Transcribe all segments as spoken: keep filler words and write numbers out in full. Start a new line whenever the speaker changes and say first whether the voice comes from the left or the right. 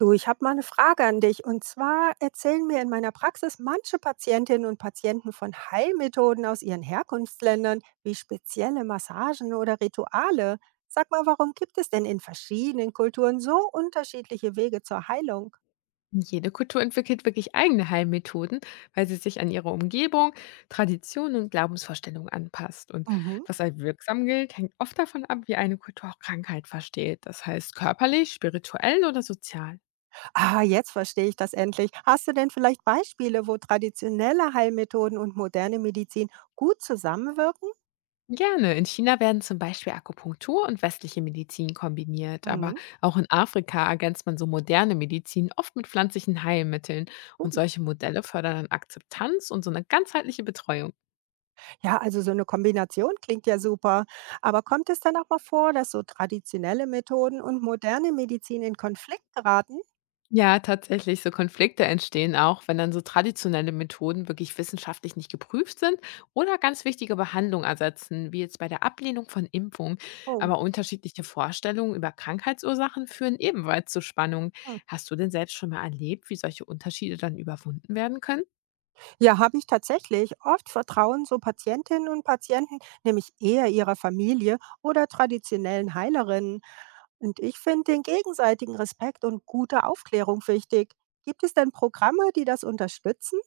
right: Du, ich habe mal eine Frage an dich. Und zwar erzählen mir in meiner Praxis manche Patientinnen und Patienten von Heilmethoden aus ihren Herkunftsländern, wie spezielle Massagen oder Rituale. Sag mal, warum gibt es denn in verschiedenen Kulturen so unterschiedliche Wege zur Heilung?
left: Jede Kultur entwickelt wirklich eigene Heilmethoden, weil sie sich an ihre Umgebung, Traditionen und Glaubensvorstellungen anpasst. Und
right: Mhm.
left: was als wirksam gilt, hängt oft davon ab, wie eine Kultur auch Krankheit versteht. Das heißt körperlich, spirituell oder sozial.
right: Ah, jetzt verstehe ich das endlich. Hast du denn vielleicht Beispiele, wo traditionelle Heilmethoden und moderne Medizin gut zusammenwirken?
left: Gerne. In China werden zum Beispiel Akupunktur und westliche Medizin kombiniert. Aber
right: Mhm.
left: auch in Afrika ergänzt man so moderne Medizin oft mit pflanzlichen Heilmitteln. Und
right: Gut.
left: solche Modelle fördern dann Akzeptanz und so eine ganzheitliche Betreuung.
right: Ja, also so eine Kombination klingt ja super. Aber kommt es dann auch mal vor, dass so traditionelle Methoden und moderne Medizin in Konflikt geraten?
left: Ja, tatsächlich, so Konflikte entstehen auch, wenn dann so traditionelle Methoden wirklich wissenschaftlich nicht geprüft sind oder ganz wichtige Behandlungen ersetzen, wie jetzt bei der Ablehnung von Impfungen.
right: Oh,
left: Aber unterschiedliche Vorstellungen über Krankheitsursachen führen ebenfalls zu Spannungen.
right: hm.
left: Hast du denn selbst schon mal erlebt, wie solche Unterschiede dann überwunden werden können?
right: Ja, habe ich tatsächlich. Oft vertrauen so Patientinnen und Patienten nämlich eher ihrer Familie oder traditionellen Heilerinnen. Und ich finde den gegenseitigen Respekt und gute Aufklärung wichtig. Gibt es denn Programme, die das unterstützen?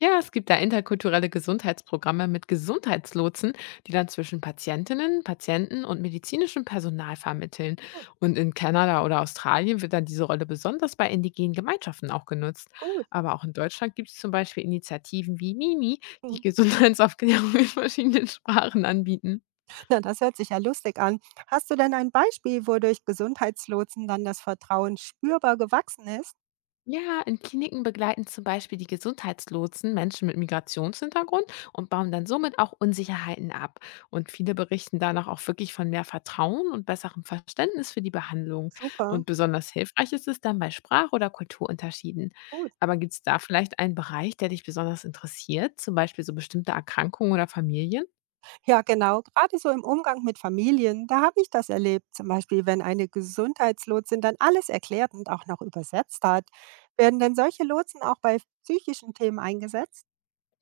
left: Ja, es gibt da interkulturelle Gesundheitsprogramme mit Gesundheitslotsen, die dann zwischen Patientinnen, Patienten und medizinischem Personal vermitteln.
right: Hm,
left: Und in Kanada oder Australien wird dann diese Rolle besonders bei indigenen Gemeinschaften auch genutzt.
right: gut.
left: Aber auch in Deutschland gibt es zum Beispiel Initiativen wie Mimi, die
right: Mhm.
left: Gesundheitsaufklärung in verschiedenen Sprachen anbieten.
right: Na, das hört sich ja lustig an. Hast du denn ein Beispiel, wodurch Gesundheitslotsen dann das Vertrauen spürbar gewachsen ist?
left: Ja, in Kliniken begleiten zum Beispiel die Gesundheitslotsen Menschen mit Migrationshintergrund und bauen dann somit auch Unsicherheiten ab. Und viele berichten danach auch wirklich von mehr Vertrauen und besserem Verständnis für die Behandlung.
right: Super,
left: Und besonders hilfreich ist es dann bei Sprach- oder Kulturunterschieden.
right: gut.
left: Aber gibt es da vielleicht einen Bereich, der dich besonders interessiert, zum Beispiel so bestimmte Erkrankungen oder Familien?
right: Ja, genau. Gerade so im Umgang mit Familien, da habe ich das erlebt. Zum Beispiel, wenn eine Gesundheitslotsin dann alles erklärt und auch noch übersetzt hat. Werden denn solche Lotsen auch bei psychischen Themen eingesetzt?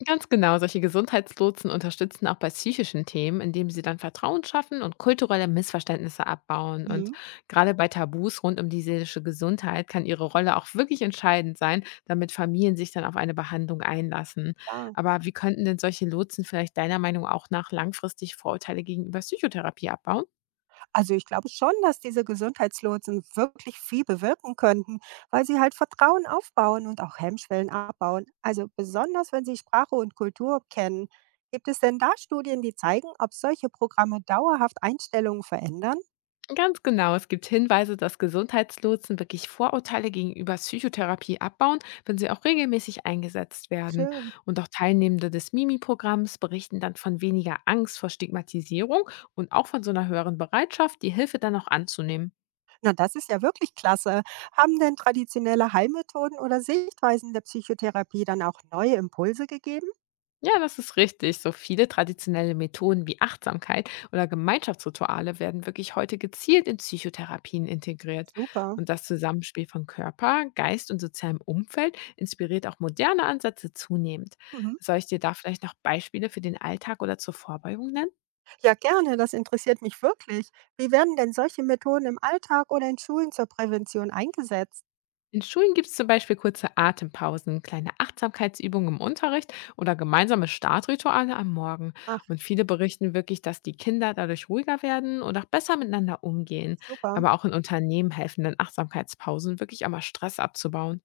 left: Ganz genau, solche Gesundheitslotsen unterstützen auch bei psychischen Themen, indem sie dann Vertrauen schaffen und kulturelle Missverständnisse abbauen. Und
right: Mhm,
left: gerade bei Tabus rund um die seelische Gesundheit kann ihre Rolle auch wirklich entscheidend sein, damit Familien sich dann auf eine Behandlung einlassen.
right: klar.
left: Aber wie könnten denn solche Lotsen vielleicht deiner Meinung auch nach langfristig Vorurteile gegenüber Psychotherapie abbauen?
right: Also ich glaube schon, dass diese Gesundheitslotsen wirklich viel bewirken könnten, weil sie halt Vertrauen aufbauen und auch Hemmschwellen abbauen. Also besonders wenn sie Sprache und Kultur kennen. Gibt es denn da Studien, die zeigen, ob solche Programme dauerhaft Einstellungen verändern?
left: Ganz genau. Es gibt Hinweise, dass Gesundheitslotsen wirklich Vorurteile gegenüber Psychotherapie abbauen, wenn sie auch regelmäßig eingesetzt werden.
right: Schön.
left: Und auch Teilnehmende des Mimi-Programms berichten dann von weniger Angst vor Stigmatisierung und auch von so einer höheren Bereitschaft, die Hilfe dann auch anzunehmen.
right: Na, das ist ja wirklich klasse. Haben denn traditionelle Heilmethoden oder Sichtweisen der Psychotherapie dann auch neue Impulse gegeben?
left: Ja, das ist richtig. So viele traditionelle Methoden wie Achtsamkeit oder Gemeinschaftsrituale werden wirklich heute gezielt in Psychotherapien integriert.
right: Super.
left: Und das Zusammenspiel von Körper, Geist und sozialem Umfeld inspiriert auch moderne Ansätze zunehmend.
right: Mhm.
left: Soll ich dir da vielleicht noch Beispiele für den Alltag oder zur Vorbeugung nennen?
right: Ja, gerne, das interessiert mich wirklich. Wie werden denn solche Methoden im Alltag oder in Schulen zur Prävention eingesetzt?
left: In Schulen gibt es zum Beispiel kurze Atempausen, kleine Achtsamkeitsübungen im Unterricht oder gemeinsame Startrituale am Morgen.
right: Ach,
left: Und viele berichten wirklich, dass die Kinder dadurch ruhiger werden und auch besser miteinander umgehen.
right: super.
left: Aber auch in Unternehmen helfen dann Achtsamkeitspausen, wirklich einmal Stress abzubauen.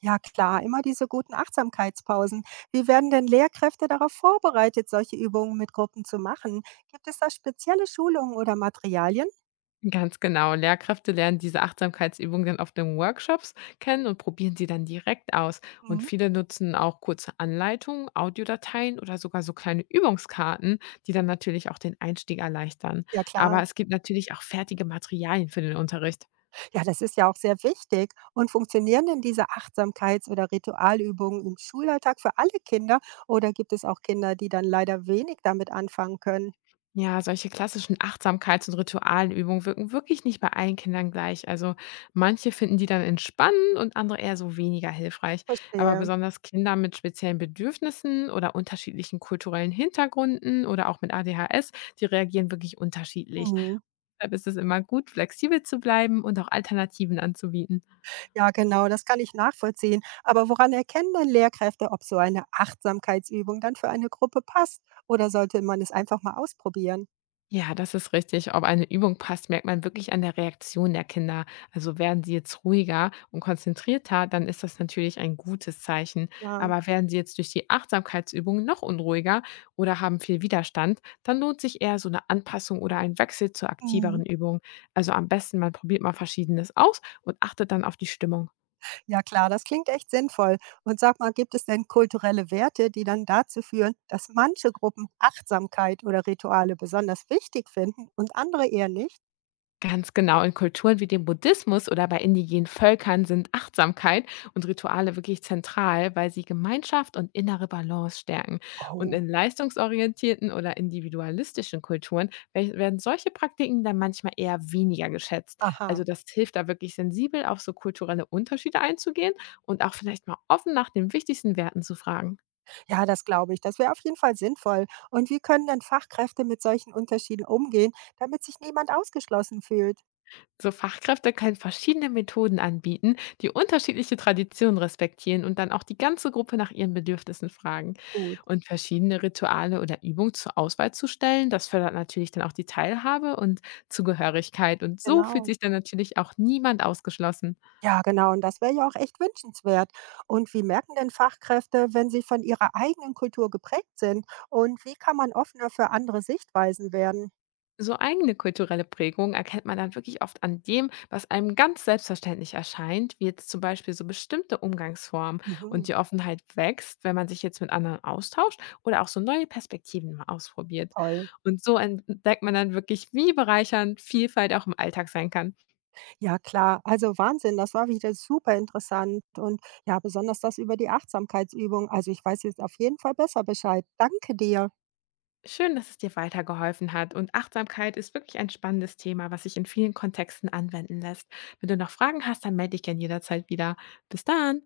right: Ja, klar, immer diese guten Achtsamkeitspausen. Wie werden denn Lehrkräfte darauf vorbereitet, solche Übungen mit Gruppen zu machen? Gibt es da spezielle Schulungen oder Materialien?
left: Ganz genau. Lehrkräfte lernen diese Achtsamkeitsübungen dann auf den Workshops kennen und probieren sie dann direkt aus. Und
right: Mhm.
left: viele nutzen auch kurze Anleitungen, Audiodateien oder sogar so kleine Übungskarten, die dann natürlich auch den Einstieg erleichtern.
right: Ja,
left: Aber
right: klar.
left: es gibt natürlich auch fertige Materialien für den Unterricht.
right: Ja, das ist ja auch sehr wichtig. Und funktionieren denn diese Achtsamkeits- oder Ritualübungen im Schulalltag für alle Kinder? Oder gibt es auch Kinder, die dann leider wenig damit anfangen können?
left: Ja, solche klassischen Achtsamkeits- und Ritualenübungen wirken wirklich nicht bei allen Kindern gleich. Also manche finden die dann entspannend und andere eher so weniger hilfreich. Aber
right: Verstehe.
left: besonders Kinder mit speziellen Bedürfnissen oder unterschiedlichen kulturellen Hintergründen oder auch mit A D H S, die reagieren wirklich unterschiedlich.
right: Mhm.
left: Deshalb ist es immer gut, flexibel zu bleiben und auch Alternativen anzubieten.
right: Ja, genau, das kann ich nachvollziehen. Aber woran erkennen dann Lehrkräfte, ob so eine Achtsamkeitsübung dann für eine Gruppe passt? Oder sollte man es einfach mal ausprobieren?
left: Ja, das ist richtig. Ob eine Übung passt, merkt man wirklich an der Reaktion der Kinder. Also werden sie jetzt ruhiger und konzentrierter, dann ist das natürlich ein gutes Zeichen.
right: Ja.
left: Aber werden sie jetzt durch die Achtsamkeitsübung noch unruhiger oder haben viel Widerstand, dann lohnt sich eher so eine Anpassung oder ein Wechsel zur
right: Hm.
left: aktiveren Übung. Also am besten, man probiert mal Verschiedenes aus und achtet dann auf die Stimmung.
right: Ja, klar, das klingt echt sinnvoll. Und sag mal, gibt es denn kulturelle Werte, die dann dazu führen, dass manche Gruppen Achtsamkeit oder Rituale besonders wichtig finden und andere eher nicht?
left: Ganz genau. In Kulturen wie dem Buddhismus oder bei indigenen Völkern sind Achtsamkeit und Rituale wirklich zentral, weil sie Gemeinschaft und innere Balance stärken. Und
right: Oh.
left: in leistungsorientierten oder individualistischen Kulturen wel- werden solche Praktiken dann manchmal eher weniger geschätzt.
right: Aha,
left: Also das hilft da wirklich sensibel auf so kulturelle Unterschiede einzugehen und auch vielleicht mal offen nach den wichtigsten Werten zu fragen.
right: ja, das glaube ich. Das wäre auf jeden Fall sinnvoll. Und wie können denn Fachkräfte mit solchen Unterschieden umgehen, damit sich niemand ausgeschlossen fühlt?
left: So Fachkräfte können verschiedene Methoden anbieten, die unterschiedliche Traditionen respektieren und dann auch die ganze Gruppe nach ihren Bedürfnissen fragen.
right: Gut.
left: Und verschiedene Rituale oder Übungen zur Auswahl zu stellen, das fördert natürlich dann auch die Teilhabe und Zugehörigkeit. Und so fühlt
right: Genau.
left: sich dann natürlich auch niemand ausgeschlossen.
right: Ja, genau. Und das wäre ja auch echt wünschenswert. Und wie merken denn Fachkräfte, wenn sie von ihrer eigenen Kultur geprägt sind? Und wie kann man offener für andere Sichtweisen werden?
left: So eigene kulturelle Prägungen erkennt man dann wirklich oft an dem, was einem ganz selbstverständlich erscheint, wie jetzt zum Beispiel so bestimmte Umgangsformen. Und
right: Mhm.
left: die Offenheit wächst, wenn man sich jetzt mit anderen austauscht oder auch so neue Perspektiven mal ausprobiert.
right: Toll.
left: Und so entdeckt man dann wirklich, wie bereichernd Vielfalt auch im Alltag sein kann.
right: Ja, klar. Also Wahnsinn, das war wieder super interessant. Und ja, besonders das über die Achtsamkeitsübung. Also ich weiß jetzt auf jeden Fall besser Bescheid. Danke dir.
left: Schön, dass es dir weitergeholfen hat. Und Achtsamkeit ist wirklich ein spannendes Thema, was sich in vielen Kontexten anwenden lässt. Wenn du noch Fragen hast, dann melde dich gerne jederzeit wieder. Bis dann!